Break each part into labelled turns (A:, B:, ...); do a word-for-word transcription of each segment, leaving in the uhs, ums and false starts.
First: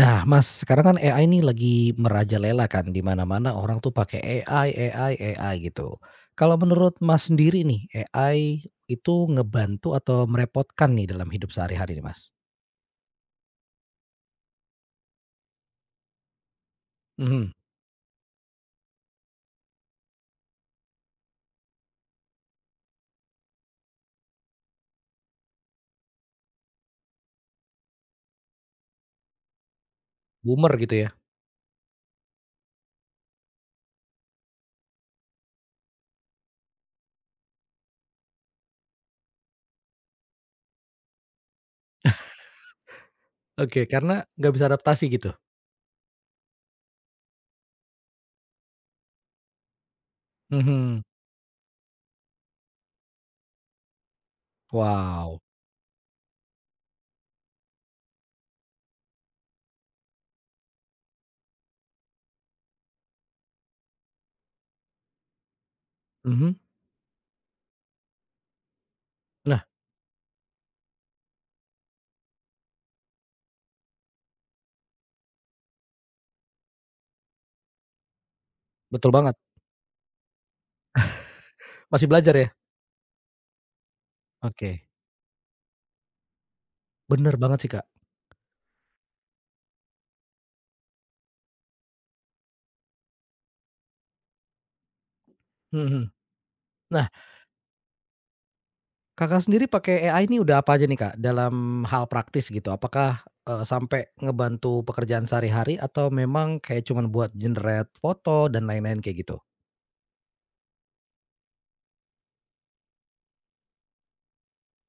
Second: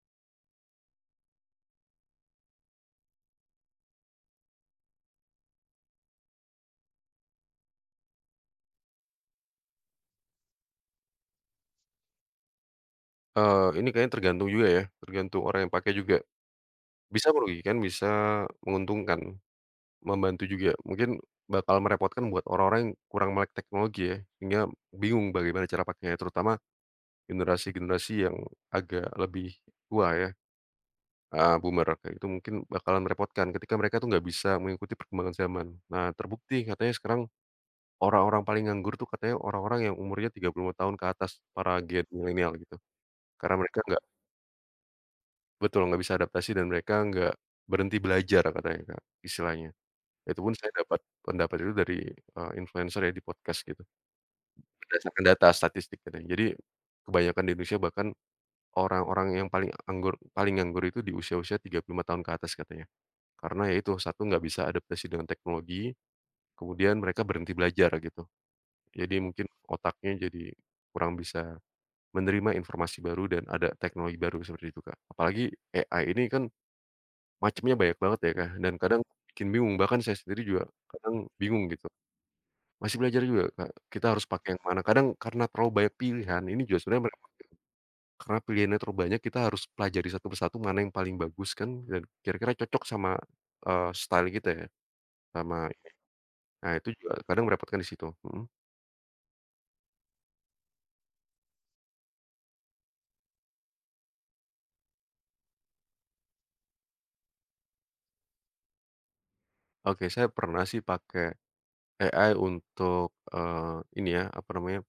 A: Nah, Mas, sekarang kan A I ini lagi merajalela kan, di mana-mana orang tuh pakai A I A I A I gitu. Kalau menurut Mas sendiri nih, A I itu ngebantu atau merepotkan nih dalam hidup sehari-hari nih, Mas?
B: Eee, ini kayaknya tergantung juga ya, tergantung orang yang pakai juga. Bisa
A: Mhm,
B: merugikan, bisa menguntungkan, membantu juga. Mungkin bakal merepotkan buat orang-orang yang kurang melek teknologi ya, sehingga bingung bagaimana cara pakainya, terutama generasi-generasi yang agak lebih tua ya,
A: boomer gitu ya?
B: eee, boomer, kayak itu mungkin bakalan merepotkan ketika mereka tuh nggak bisa mengikuti perkembangan zaman. Nah, terbukti katanya sekarang orang-orang paling nganggur tuh katanya orang-orang yang umurnya tiga puluh lima tahun ke atas, para Gen milenial gitu. Karena mereka
A: Oke,
B: nggak
A: karena nggak bisa adaptasi gitu?
B: betul, nggak bisa adaptasi dan mereka nggak berhenti belajar katanya, Kak, istilahnya. Itu pun saya dapat
A: Mhm,
B: pendapat itu dari, eee, influencer ya di podcast gitu, berdasarkan
A: wow,
B: data statistik katanya. Jadi kebanyakan di Indonesia bahkan orang-orang yang paling anggur paling nganggur itu di usia-usia tiga puluh lima tahun ke atas katanya. Karena ya itu, satu nggak bisa adaptasi dengan teknologi,
A: mhm,
B: kemudian mereka berhenti belajar gitu. Jadi mungkin
A: nah,
B: otaknya jadi kurang bisa menerima informasi baru dan ada teknologi baru seperti itu, Kak. Apalagi A I ini kan macemnya banyak banget ya, Kak, dan kadang
A: betul banget,
B: bikin bingung, bahkan saya sendiri juga kadang bingung gitu.
A: masih belajar ya?
B: Masih belajar juga, Kak, kita harus pakai yang mana.
A: Oke,
B: Kadang karena terlalu banyak pilihan, ini juga sebenarnya merep
A: bener banget sih, Kak,
B: karena pilihannya terlalu banyak, kita harus pelajari satu persatu mana yang paling bagus kan dan kira-kira cocok sama, eee, style kita ya, sama,
A: mhm.
B: nah itu
A: Nah,
B: juga kadang merepotkan di situ. Mhm.
A: Kakak sendiri pakai A I ini udah apa aja nih, Kak, dalam hal praktis gitu? Apakah, eee, sampai ngebantu pekerjaan sehari-hari atau memang kayak cuman buat generate foto dan lain-lain kayak gitu?
B: Oke, saya pernah sih pakai A I untuk, eee, ini ya, apa namanya,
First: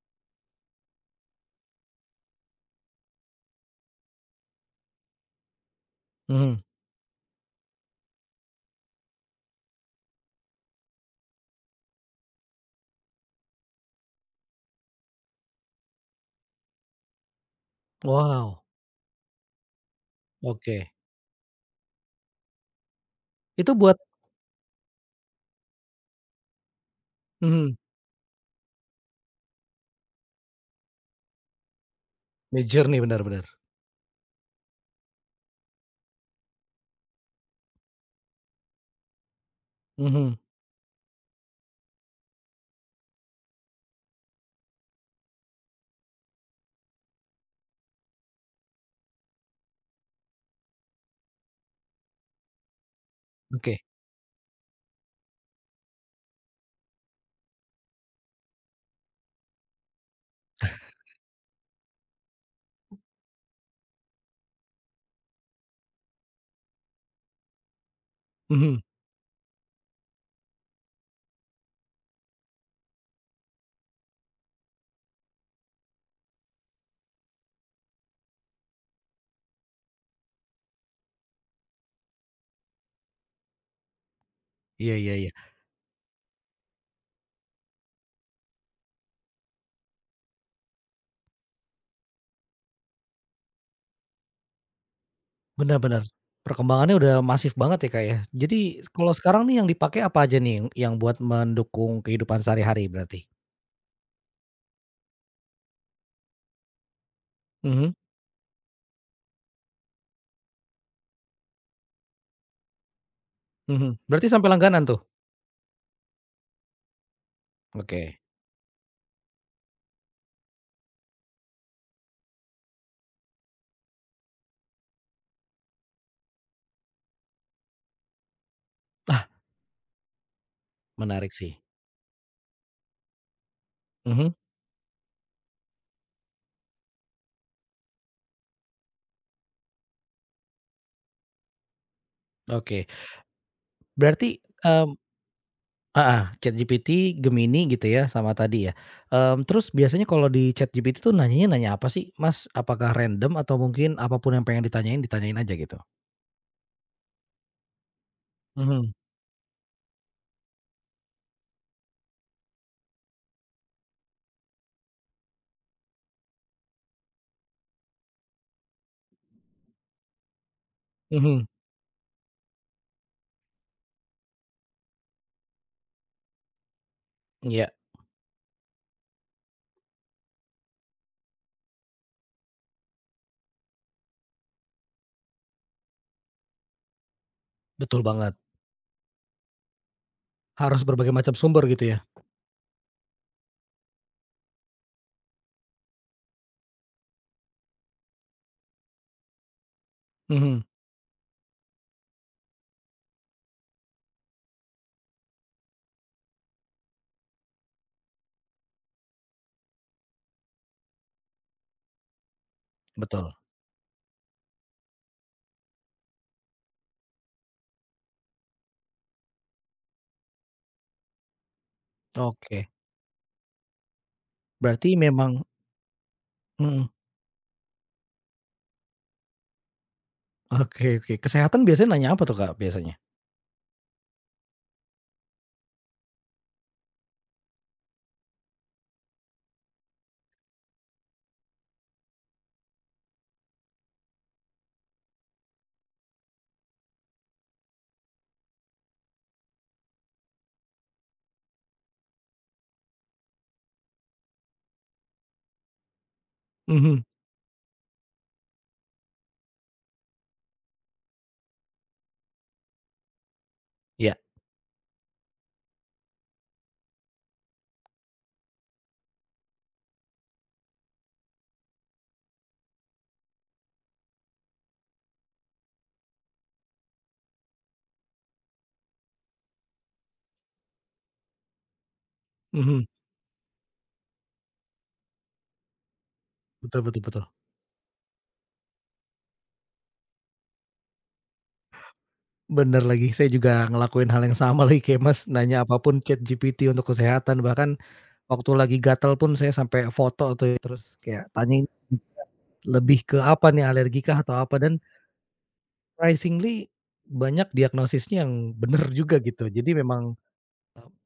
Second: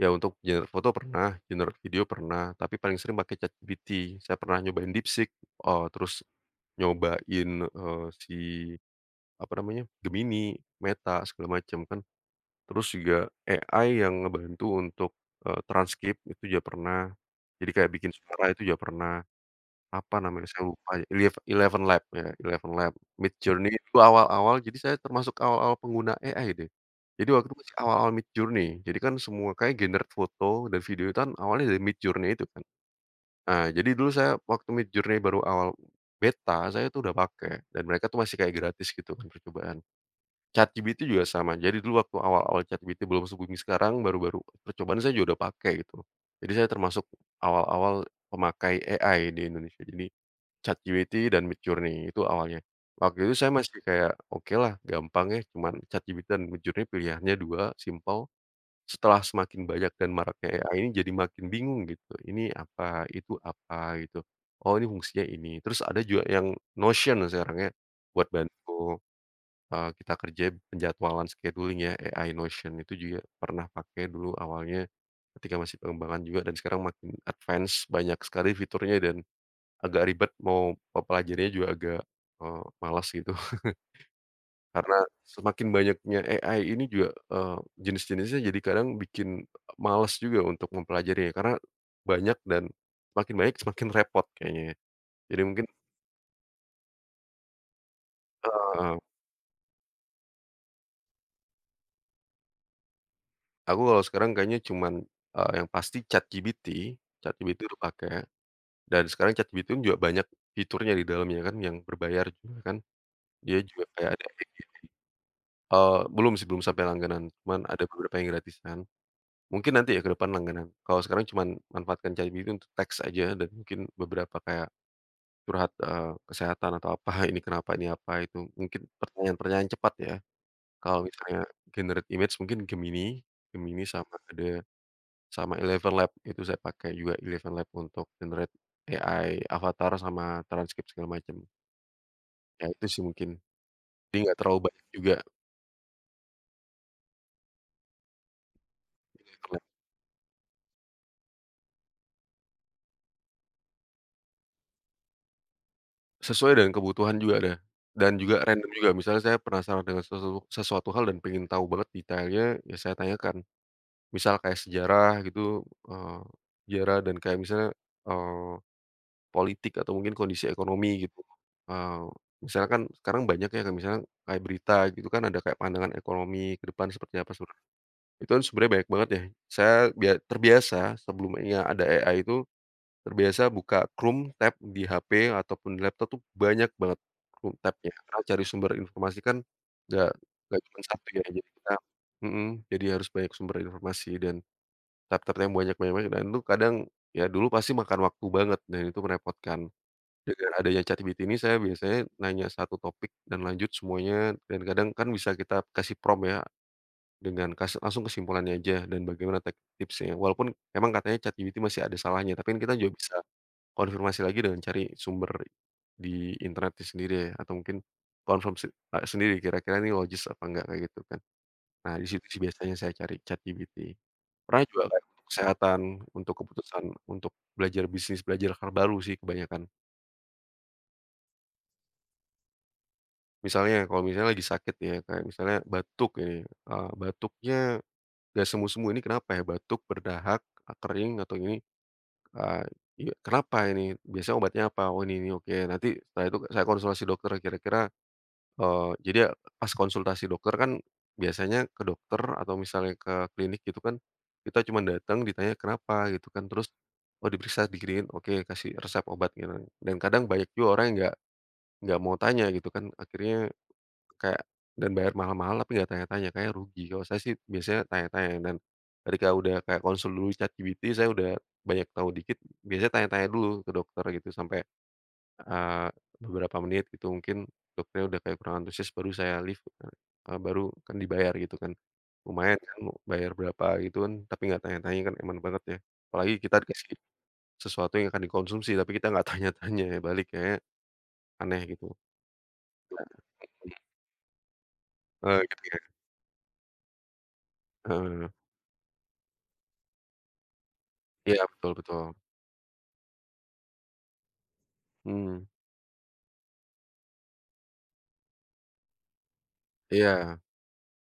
B: ya untuk generate foto pernah, generate video pernah, tapi paling sering pakai ChatGPT. Saya pernah nyobain DeepSeek, eee, terus
A: Mhm.
B: nyobain, eee, si apa namanya, Gemini, Meta, segala macam kan. Terus juga A I yang ngebantu untuk, eee, transkrip itu juga pernah. Jadi kayak bikin suara itu
A: Wow,
B: juga pernah. Apa namanya saya
A: oke.
B: lupa ya, Eliev ElevenLab ya, ElevenLab. Midjourney
A: Itu
B: itu
A: buat
B: awal-awal, jadi saya termasuk awal-awal pengguna A I deh. Jadi waktu itu masih
A: mhm,
B: awal-awal Mid Journey. Jadi kan semua kayak generate foto dan video itu kan awalnya dari Mid Journey itu kan.
A: major nih, benar-benar.
B: Nah, jadi dulu saya waktu Midjourney baru awal beta, saya tuh udah pakai dan mereka tuh masih kayak gratis gitu kan, percobaan.
A: Mhm,
B: ChatGPT juga sama. Jadi dulu waktu awal-awal ChatGPT belum sebumi sekarang, baru-baru percobaan, saya juga udah pakai gitu. Jadi saya termasuk awal-awal pemakai A I di Indonesia. Jadi ChatGPT dan Midjourney itu awalnya. Waktu itu saya
A: oke.
B: masih kayak, "Oke lah, gampang ya, cuman ChatGPT dan Midjourney, pilihannya dua, simpel." Setelah semakin banyak dan maraknya A I ini jadi makin bingung gitu, ini apa, itu apa gitu, oh ini fungsinya ini. Terus ada juga yang Notion sekarang ya, buat
A: Mhm,
B: bantu, eee, kita kerja, penjadwalan, scheduling ya, A I Notion itu juga pernah pakai dulu awalnya, ketika masih pengembangan juga, dan sekarang makin advance, banyak sekali fiturnya dan agak ribet mau pelajarinya, juga agak, eee, malas gitu.
A: iya
B: Karena
A: iya iya,
B: semakin banyaknya A I ini juga, eee, jenis-jenisnya jadi kadang bikin males juga untuk mempelajarinya, karena banyak dan makin banyak semakin repot kayaknya ya. Jadi mungkin,
A: benar-benar. Perkembangannya udah masif banget ya, Kak, ya. Jadi
B: heeh,
A: kalau sekarang nih yang dipakai apa aja nih yang buat mendukung kehidupan sehari-hari berarti?
B: aku kalau sekarang kayaknya cuman, eee, yang pasti ChatGPT, ChatGPT udah
A: Mhm,
B: pakai, dan sekarang ChatGPT pun juga banyak fiturnya di dalamnya kan, yang berbayar juga kan. Dia juga
A: mhm.
B: kayak ada.
A: Berarti sampai langganan tuh?
B: Eee, belum sih, belum sampai langganan, cuman ada beberapa
A: Oke.
B: yang gratisan. Mungkin nanti ya ke depan langganan. Kalau sekarang cuman manfaatkan ChatGPT untuk teks aja dan mungkin beberapa kayak curhat, eee, kesehatan atau apa, ini kenapa, ini apa, itu mungkin
A: Ah,
B: pertanyaan-pertanyaan cepat ya. Kalau
A: menarik
B: misalnya
A: sih.
B: generate image mungkin Gemini, Gemini sama
A: Mhm,
B: ada sama Eleven Lab itu saya pakai juga, Eleven Lab untuk generate A I avatar sama transkrip segala macam. Ya itu
A: oke.
B: sih mungkin. Jadi nggak
A: Berarti,
B: terlalu banyak
A: em
B: juga.
A: ah heeh, ChatGPT, Gemini gitu ya sama tadi ya, mmm, terus biasanya kalau di ChatGPT tuh nanyanya nanya apa sih, Mas? Apakah random atau mungkin apapun yang pengen ditanyain, ditanyain aja gitu?
B: Sesuai dengan kebutuhan juga ada, dan juga Mhm. random juga.
A: Mhm,
B: Misalnya saya penasaran dengan sesu sesuatu hal dan pengen tahu banget detailnya, ya saya tanyakan. Misal kayak sejarah gitu, eee, sejarah dan kayak misalnya, eee, politik atau mungkin kondisi ekonomi gitu.
A: mhm,
B: Eee, Misalnya kan sekarang banyak ya kayak misalnya kayak berita gitu kan, ada kayak pandangan ekonomi ke depan seperti apa, seperti
A: iya,
B: itu kan sebenarnya banyak banget ya. Saya bia terbiasa sebelumnya ada A I itu. Terbiasa buka Chrome tab di H P ataupun di laptop tuh banyak banget Chrome tab-nya,
A: betul
B: karena
A: banget.
B: cari sumber informasi kan nggak nggak cuma
A: Harus
B: satu
A: berbagai
B: ya,
A: macam
B: jadi
A: sumber
B: kita
A: gitu ya?
B: mhm, jadi harus banyak sumber informasi dan tab-tab yang banyak banyak banyak, dan itu kadang ya dulu pasti makan waktu banget dan itu merepotkan. Dengan
A: Mhm,
B: adanya ChatGPT ini saya biasanya nanya satu topik dan lanjut semuanya, dan kadang kan bisa kita kasih prompt ya, dengan kas langsung kesimpulannya aja dan bagaimana tek tipsnya. Walaupun emang katanya ChatGPT masih ada salahnya, tapi kan kita juga bisa
A: betul.
B: konfirmasi lagi dengan cari sumber di internet itu sendiri ya, atau mungkin confirm se eee, sendiri kira-kira ini logis apa enggak kayak gitu kan. Nah di situ sih
A: Oke,
B: biasanya saya cari ChatGPT. Pernah juga
A: berarti
B: kan untuk
A: memang
B: kesehatan, untuk keputusan,
A: mhm,
B: untuk belajar bisnis, belajar hal baru sih kebanyakan.
A: oke oke. Kesehatan biasanya nanya apa tuh, Kak, biasanya?
B: Misalnya kalau misalnya lagi sakit ya, kayak misalnya batuk ini, eee, batuknya nggak semu-semu, ini kenapa ya batuk, berdahak, eee, kering atau ini, eee, iya kenapa ini, biasanya obatnya apa, oh ini ini, oke nanti setelah itu saya konsultasi dokter kira-kira. Eee, jadi ya pas konsultasi dokter kan biasanya ke dokter atau misalnya ke klinik gitu kan, kita cuma datang ditanya kenapa gitu kan, terus,
A: Mhm,
B: oh diperiksa diginiin, oke kasih resep obat gitu. Dan kadang banyak juga orang yang nggak nggak mau tanya gitu kan, akhirnya
A: iya,
B: kayak, dan bayar mahal-mahal tapi nggak tanya-tanya, kayak rugi. Kalau saya sih biasanya tanya-tanya dan ketika udah kayak konsul dulu ChatGPT, saya udah banyak tahu dikit, biasanya tanya-tanya dulu ke dokter gitu sampai, Eee, beberapa menit gitu mungkin dokternya udah kayak kurang antusias, baru saya leave, eee, baru kan dibayar gitu kan. Lumayan kan,
A: mhm,
B: mau bayar berapa gitu kan, tapi nggak tanya-tanya kan, eman banget ya. Apalagi kita
A: betul
B: dikasih
A: betul betul.
B: sesuatu yang akan dikonsumsi tapi kita nggak tanya-tanya ya, balik kayak aneh gitu.
A: Bener lagi, saya juga ngelakuin hal yang sama lagi kayak Mas,
B: Eee, gitu
A: nanya
B: ya,
A: apapun ChatGPT untuk kesehatan, bahkan
B: heeh.
A: waktu lagi gatal pun saya sampai foto tuh, terus kayak
B: Iya,
A: tanyain
B: betul betul.
A: lebih ke apa nih, alergi kah atau apa, dan
B: Mhm,
A: surprisingly banyak diagnosisnya yang bener juga gitu. Jadi memang
B: iya,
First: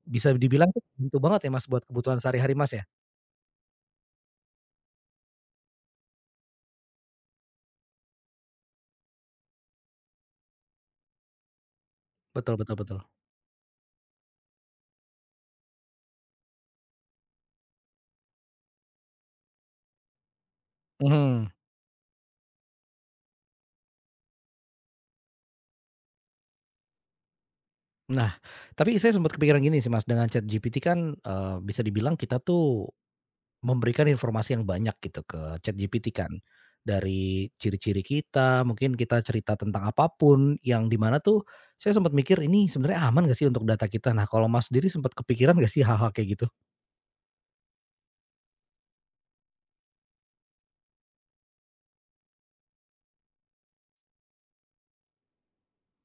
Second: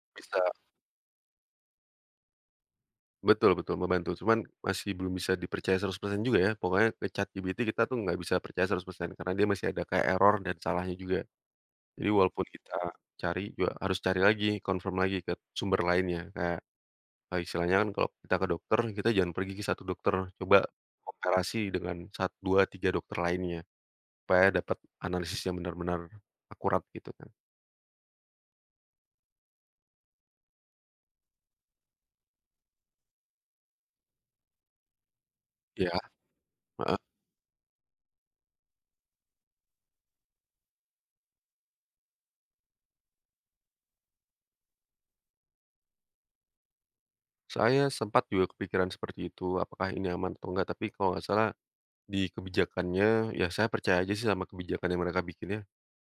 A: bisa
B: bisa,
A: dibilang tuh bantu banget ya, Mas, buat kebutuhan sehari-hari Mas ya?
B: betul betul membantu, cuman masih belum bisa dipercaya seratus persen juga ya, pokoknya ke ChatGPT kita tuh nggak bisa percaya seratus persen karena dia masih ada kayak error dan salahnya juga. Jadi walaupun
A: Betul betul
B: kita
A: betul.
B: cari juga harus cari lagi, confirm lagi ke sumber lainnya. Kayak, eee, istilahnya kan kalau kita ke dokter, kita jangan pergi ke satu dokter, coba
A: Mhm.
B: komparasi dengan sat dua tiga dokter lainnya, supaya dapat analisis yang benar-benar akurat gitu kan.
A: Nah, tapi saya sempat kepikiran gini sih, Mas, dengan ChatGPT kan, eee, bisa dibilang kita tuh memberikan informasi yang banyak gitu ke
B: Iya,
A: ChatGPT kan,
B: heeh.
A: dari ciri-ciri kita, mungkin kita cerita tentang apapun yang di mana tuh saya sempat mikir, "Ini sebenarnya aman nggak sih untuk data kita?" Nah, kalau Mas sendiri sempat kepikiran nggak sih hal-hal kayak gitu?
B: Saya sempat juga kepikiran seperti itu, apakah ini aman atau enggak, tapi kalau nggak salah di kebijakannya, ya saya percaya aja sih sama kebijakan yang mereka bikin ya,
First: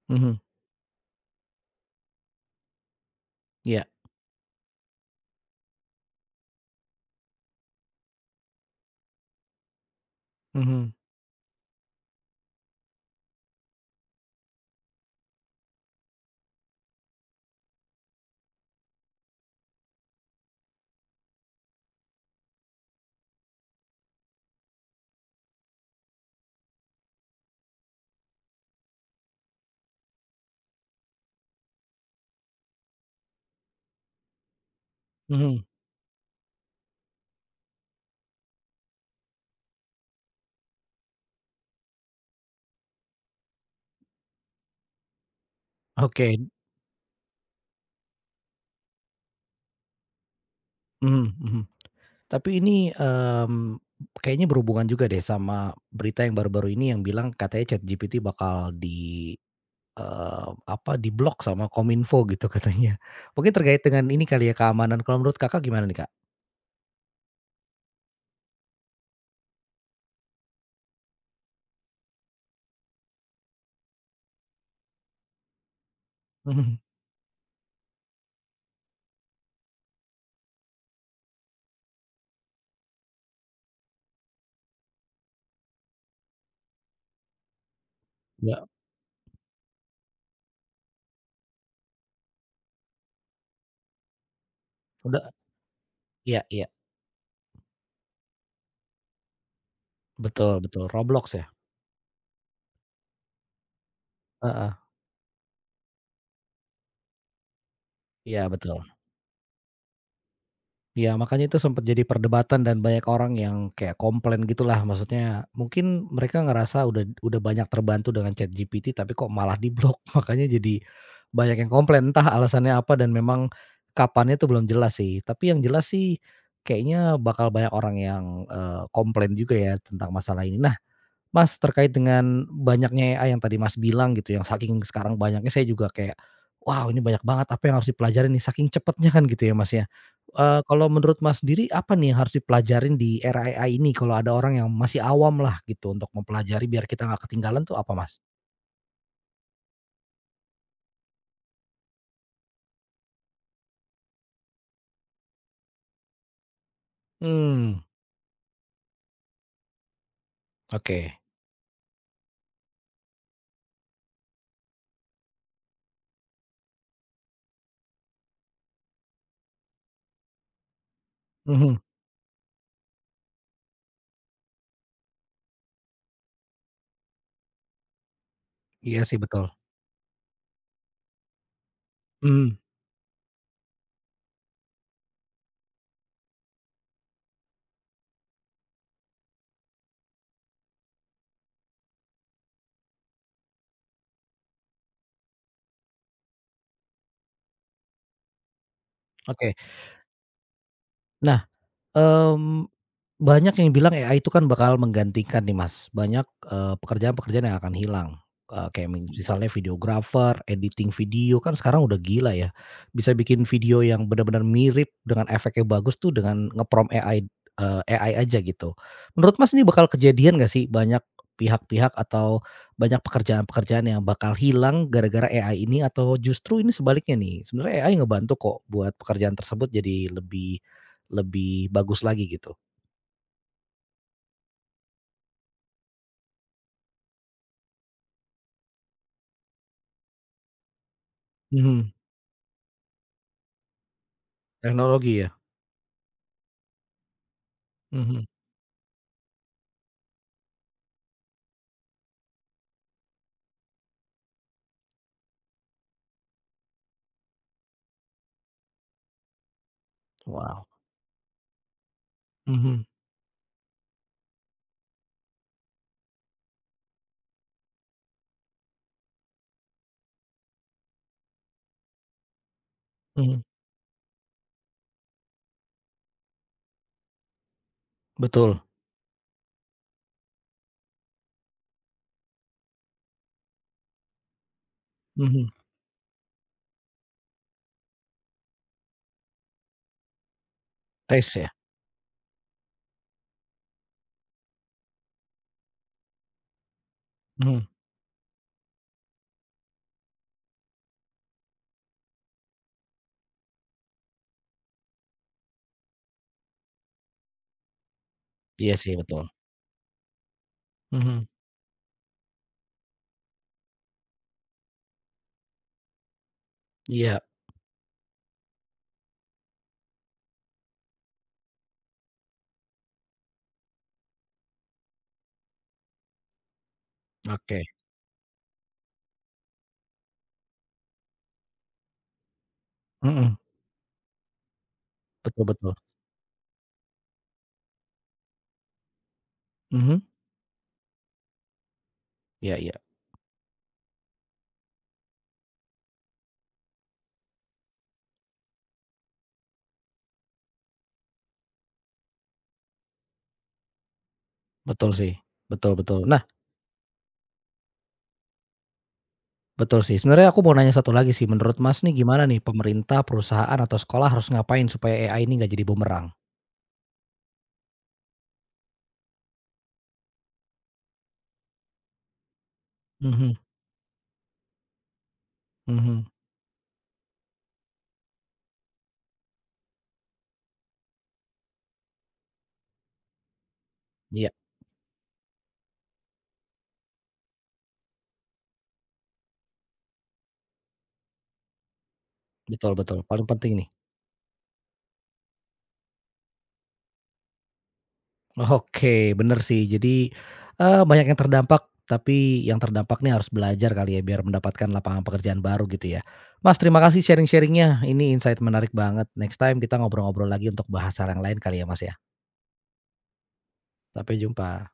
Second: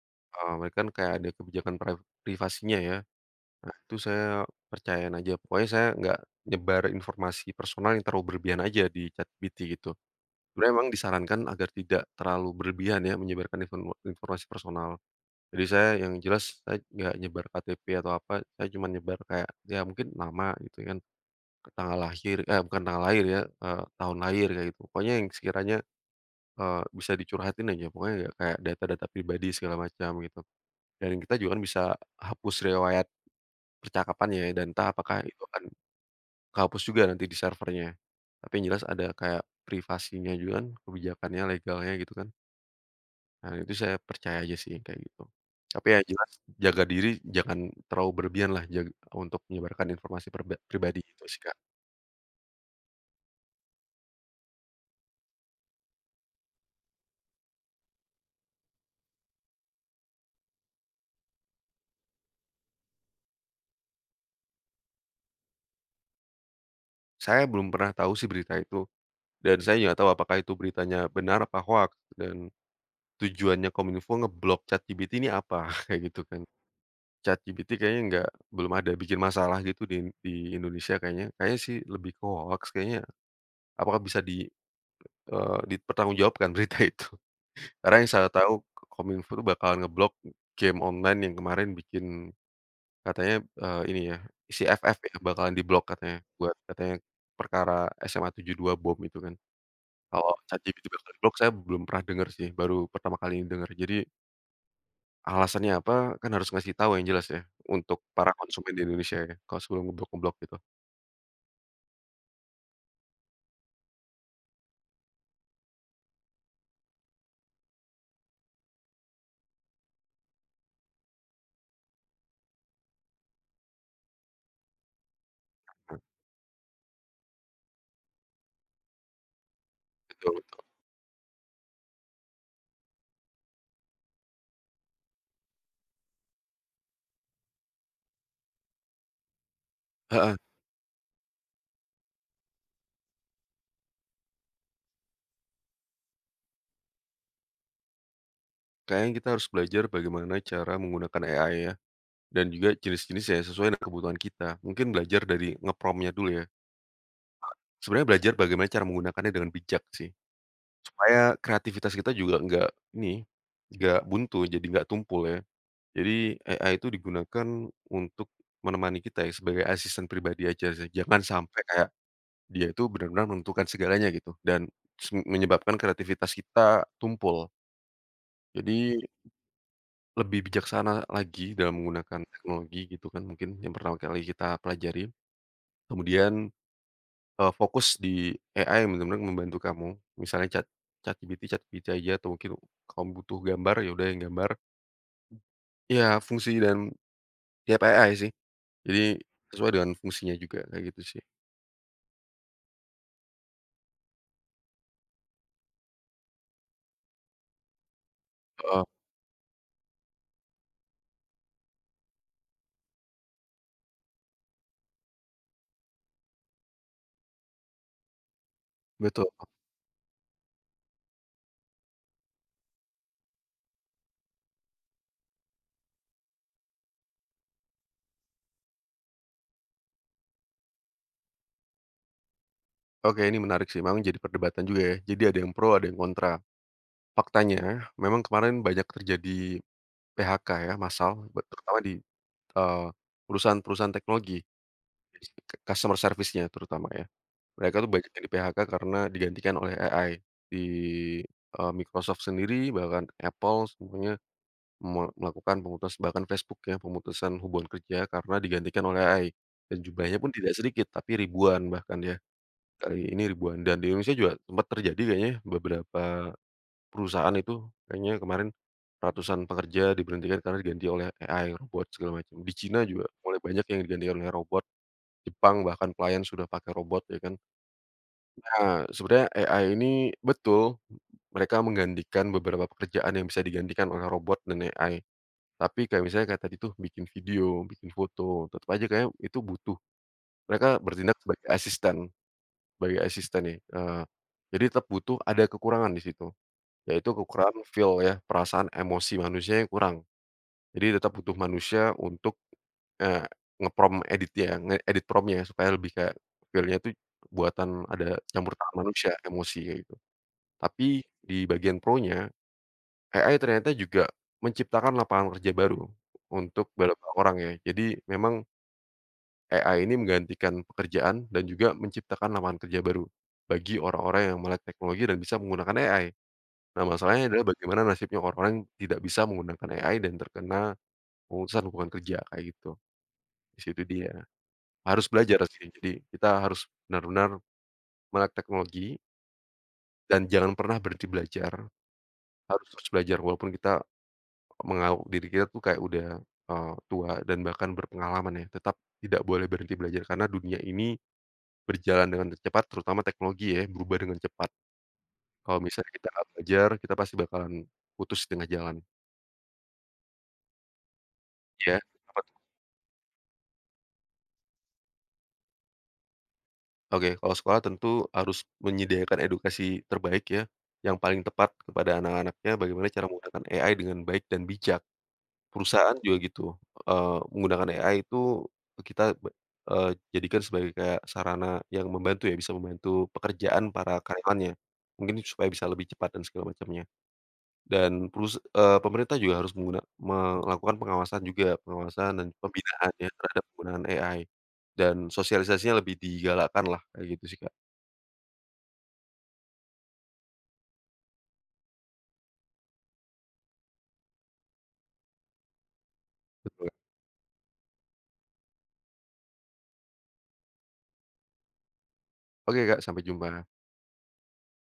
A: Mhm,
B: eee, mereka kan kayak ada kebijakan priv privasinya ya. Nah,
A: iya,
B: itu saya percayain aja, pokoknya saya nggak nyebar informasi personal yang terlalu berlebihan aja di ChatGPT gitu. Sebenarnya memang
A: mhm,
B: disarankan agar tidak terlalu berlebihan ya menyebarkan infor informasi personal. Jadi saya, yang jelas saya nggak nyebar K T P atau apa, saya cuma nyebar kayak ya mungkin nama gitu kan, tanggal lahir, eh, bukan tanggal lahir ya, eee, tahun lahir kayak gitu. Pokoknya yang sekiranya, eee, bisa dicurhatin aja, pokoknya nggak kayak data-data pribadi segala macam gitu. Dan kita juga kan bisa hapus riwayat percakapannya ya, dan entah apakah itu
A: mhm,
B: akan kehapus juga nanti di servernya. Tapi yang jelas ada kayak privasinya juga kan, kebijakannya, legalnya gitu kan. Nah itu saya percaya aja sih kayak gitu. Tapi ya jelas,
A: oke,
B: jaga diri, jangan terlalu berlebihan lah, jag untuk menyebarkan informasi perba pribadi itu
A: mhm
B: sih, Kak.
A: mhm. Tapi ini, mmm, kayaknya berhubungan juga deh sama berita yang baru-baru ini yang bilang katanya ChatGPT bakal di Eee, apa, diblok sama Kominfo gitu katanya. Mungkin terkait dengan ini kali ya, keamanan. Kalau menurut Kakak gimana nih, Kak?
B: Saya belum pernah tahu sih berita itu, dan saya nggak tahu apakah itu beritanya benar apa hoax dan tujuannya Kominfo ngeblok ChatGPT ini apa? Kayak gitu kan.
A: Mhm.
B: ChatGPT kayaknya nggak, belum ada bikin masalah gitu di di Indonesia kayaknya. Kayaknya sih lebih ke hoaks kayaknya. Apakah bisa di eee, dipertanggungjawabkan berita itu? Karena yang saya tahu
A: Ya,
B: Kominfo tuh bakalan ngeblok game online yang kemarin bikin katanya, eee, ini ya, si F F ya
A: udah
B: bakalan diblok katanya,
A: iya
B: buat
A: iya.
B: katanya perkara S M A tujuh dua bom itu kan. Kalau
A: Betul betul.
B: ChatGPT bakal
A: Roblox
B: diblok
A: ya?
B: saya belum pernah dengar sih, baru pertama kali ini dengar. Jadi
A: Heeh.
B: alasannya apa, kan harus ngasih tahu yang jelas ya untuk para
A: Iya
B: konsumen di
A: betul.
B: Indonesia ya, kalau sebelum ngeblok-ngeblok gitu.
A: Ya, makanya itu sempat jadi perdebatan dan banyak orang yang kayak komplain gitulah, maksudnya mungkin mereka ngerasa udah udah banyak terbantu dengan ChatGPT tapi kok malah diblok, makanya jadi banyak yang komplain, entah alasannya apa dan memang kapannya itu belum jelas sih. Tapi yang jelas sih kayaknya bakal banyak orang yang, eee, komplain juga ya tentang
B: Betul
A: masalah ini.
B: betul.
A: Mas, terkait dengan banyaknya A I yang tadi Mas bilang gitu, yang saking sekarang banyaknya saya juga kayak, "Wow, ini banyak banget apa yang harus dipelajarin nih," saking cepatnya kan gitu ya, Mas, ya.
B: Heeh,
A: Eee, kalau menurut Mas sendiri apa nih yang harus dipelajarin di era A I ini kalau ada orang yang masih awam lah gitu untuk mempelajari biar kita nggak ketinggalan tuh apa, Mas?
B: kayaknya kita harus belajar bagaimana cara menggunakan A I ya. Dan juga jenis-jenisnya sesuai dengan kebutuhan kita. Mungkin belajar dari ngepromnya dulu ya.
A: Hmm,
B: Sebenarnya belajar bagaimana cara menggunakannya dengan bijak sih.
A: oke.
B: Supaya kreativitas kita juga nggak ini, nggak buntu, jadi nggak tumpul ya. Jadi A I itu digunakan untuk menemani kita ya, sebagai asisten pribadi aja sih. Jangan sampai
A: Mhm,
B: kayak dia itu benar-benar menentukan segalanya gitu dan s menyebabkan kreativitas kita tumpul. Jadi
A: iya sih betul.
B: lebih bijaksana lagi dalam menggunakan
A: Hmm,
B: teknologi gitu kan, mungkin yang pertama kali kita pelajari. Kemudian, Eee, fokus di A I yang bener-bener membantu kamu, misalnya Chat ChatGPT ChatGPT aja, atau mungkin kamu butuh gambar, ya udah yang gambar. Ya fungsi dan tiap A I sih, jadi
A: oke.
B: sesuai dengan fungsinya juga, kayak gitu sih.
A: Nah, mmm banyak yang bilang A I itu kan bakal menggantikan nih, Mas, banyak, eee, pekerjaan-pekerjaan yang akan hilang, eee,
B: Heeh,
A: kayak min misalnya videographer, editing video kan sekarang udah gila ya, bisa bikin video yang benar-benar mirip dengan efeknya bagus tuh dengan nge-prompt A I, eee, A I aja gitu.
B: betul.
A: Menurut Mas ini bakal kejadian nggak sih banyak pihak-pihak atau banyak pekerjaan-pekerjaan yang bakal hilang gara-gara A I ini atau justru ini sebaliknya nih, sebenarnya A I ngebantu kok buat pekerjaan tersebut jadi lebih lebih bagus lagi gitu?
B: Oke, ini menarik sih, memang jadi perdebatan juga ya, jadi ada yang pro, ada yang kontra. Faktanya memang kemarin banyak terjadi P H K ya, massal, terutama
A: Mhm,
B: di, eee, perusahaan-perusahaan teknologi,
A: teknologi ya?
B: customer service-nya terutama ya. Mereka tuh banyak yang
A: Mhm,
B: di-P H K karena digantikan oleh A I. Di, eee, Microsoft sendiri, bahkan Apple, semuanya me melakukan pemutus bahkan Facebook ya, pemutusan hubungan kerja karena digantikan oleh A I. Dan jumlahnya pun tidak
A: wow,
B: sedikit, tapi ribuan bahkan ya,
A: mhm
B: kali ini ribuan. Dan di Indonesia juga sempat terjadi kayaknya ya, beberapa perusahaan itu kayaknya kemarin ratusan pekerja diberhentikan karena diganti oleh A I, robot segala macam. Di Cina juga mulai
A: mhm,
B: banyak yang digantikan oleh robot, Jepang bahkan pelayan sudah pakai robot ya kan.
A: betul,
B: Nah, sebenarnya A I ini, betul, mereka menggantikan beberapa pekerjaan yang bisa digantikan oleh robot dan A I.
A: mhm,
B: Tapi kayak misalnya kayak tadi tuh bikin video, bikin foto, tetap aja kayak itu butuh. Mereka bertindak
A: tes
B: sebagai
A: ya?
B: asisten, sebagai asisten nih, eee, jadi tetap butuh, ada kekurangan di situ, yaitu kekurangan
A: Mhm,
B: feel ya, perasaan emosi manusia yang kurang. Jadi tetap butuh manusia untuk, eee, nge edit ya ngeedit prompt supaya lebih kayak feelnya tuh buatan, ada campur
A: iya
B: tangan
A: sih
B: manusia,
A: betul,
B: emosi kayak gitu. Tapi
A: mhm,
B: di bagian pro-nya, A I ternyata juga menciptakan lapangan kerja baru untuk beberapa
A: iya,
B: orang ya. Jadi memang A I ini menggantikan pekerjaan dan juga menciptakan lapangan kerja baru bagi orang-orang yang melek teknologi dan bisa menggunakan A I. Nah, masalahnya adalah
A: oke,
B: bagaimana nasibnya orang-orang yang tidak bisa menggunakan A I dan terkena pemutusan hubungan kerja kayak gitu.
A: mhm,
B: Di situ dia. Harus belajar
A: betul
B: sih.
A: betul,
B: Jadi kita harus benar-benar melek teknologi
A: mhm,
B: dan jangan pernah berhenti belajar.
A: iya
B: Harus
A: iya,
B: terus belajar walaupun kita menganggap diri kita tuh kayak udah, eee, tua dan bahkan berpengalaman ya, tetap tidak boleh berhenti belajar karena dunia ini berjalan dengan cepat, terutama teknologi ya, berubah dengan cepat.
A: betul sih,
B: Kalau
A: betul
B: misalnya
A: betul.
B: kita
A: Nah,
B: nggak belajar, kita pasti bakalan putus di tengah jalan.
A: betul sih, sebenarnya aku mau nanya satu lagi sih, menurut
B: Ya,
A: Mas nih
B: apa
A: gimana
B: tuh?
A: nih pemerintah, perusahaan, atau sekolah harus ngapain supaya A I ini nggak jadi bumerang?
B: Oke, kalau sekolah tentu harus menyediakan edukasi terbaik ya, yang paling tepat kepada anak-anaknya, bagaimana cara
A: Mhm
B: menggunakan A I dengan baik dan bijak. Perusahaan
A: mhm,
B: juga gitu, eee, menggunakan A I itu kita be eee, jadikan sebagai kayak sarana yang membantu ya, bisa membantu pekerjaan para
A: iya,
B: karyawannya. Mungkin supaya bisa lebih cepat dan segala macamnya. Dan perus eee, pemerintah juga harus mengguna melakukan pengawasan juga, pengawasan dan
A: betul
B: pembinaan
A: betul,
B: ya
A: paling
B: terhadap
A: penting nih.
B: penggunaan A I. Dan sosialisasinya lebih digalakkan lah, kayak gitu sih, Kak.
A: Oke, bener sih. Jadi, eee, banyak yang terdampak, tapi yang terdampak nih harus belajar kali ya biar mendapatkan lapangan pekerjaan baru gitu ya. Mas,
B: Betul.
A: terima kasih sharing sharingnya. Ini insight menarik banget. Next time kita ngobrol-ngobrol lagi untuk bahas hal yang lain kali ya, Mas, ya.
B: Oke, Kak, sampai jumpa.
A: Sampai jumpa.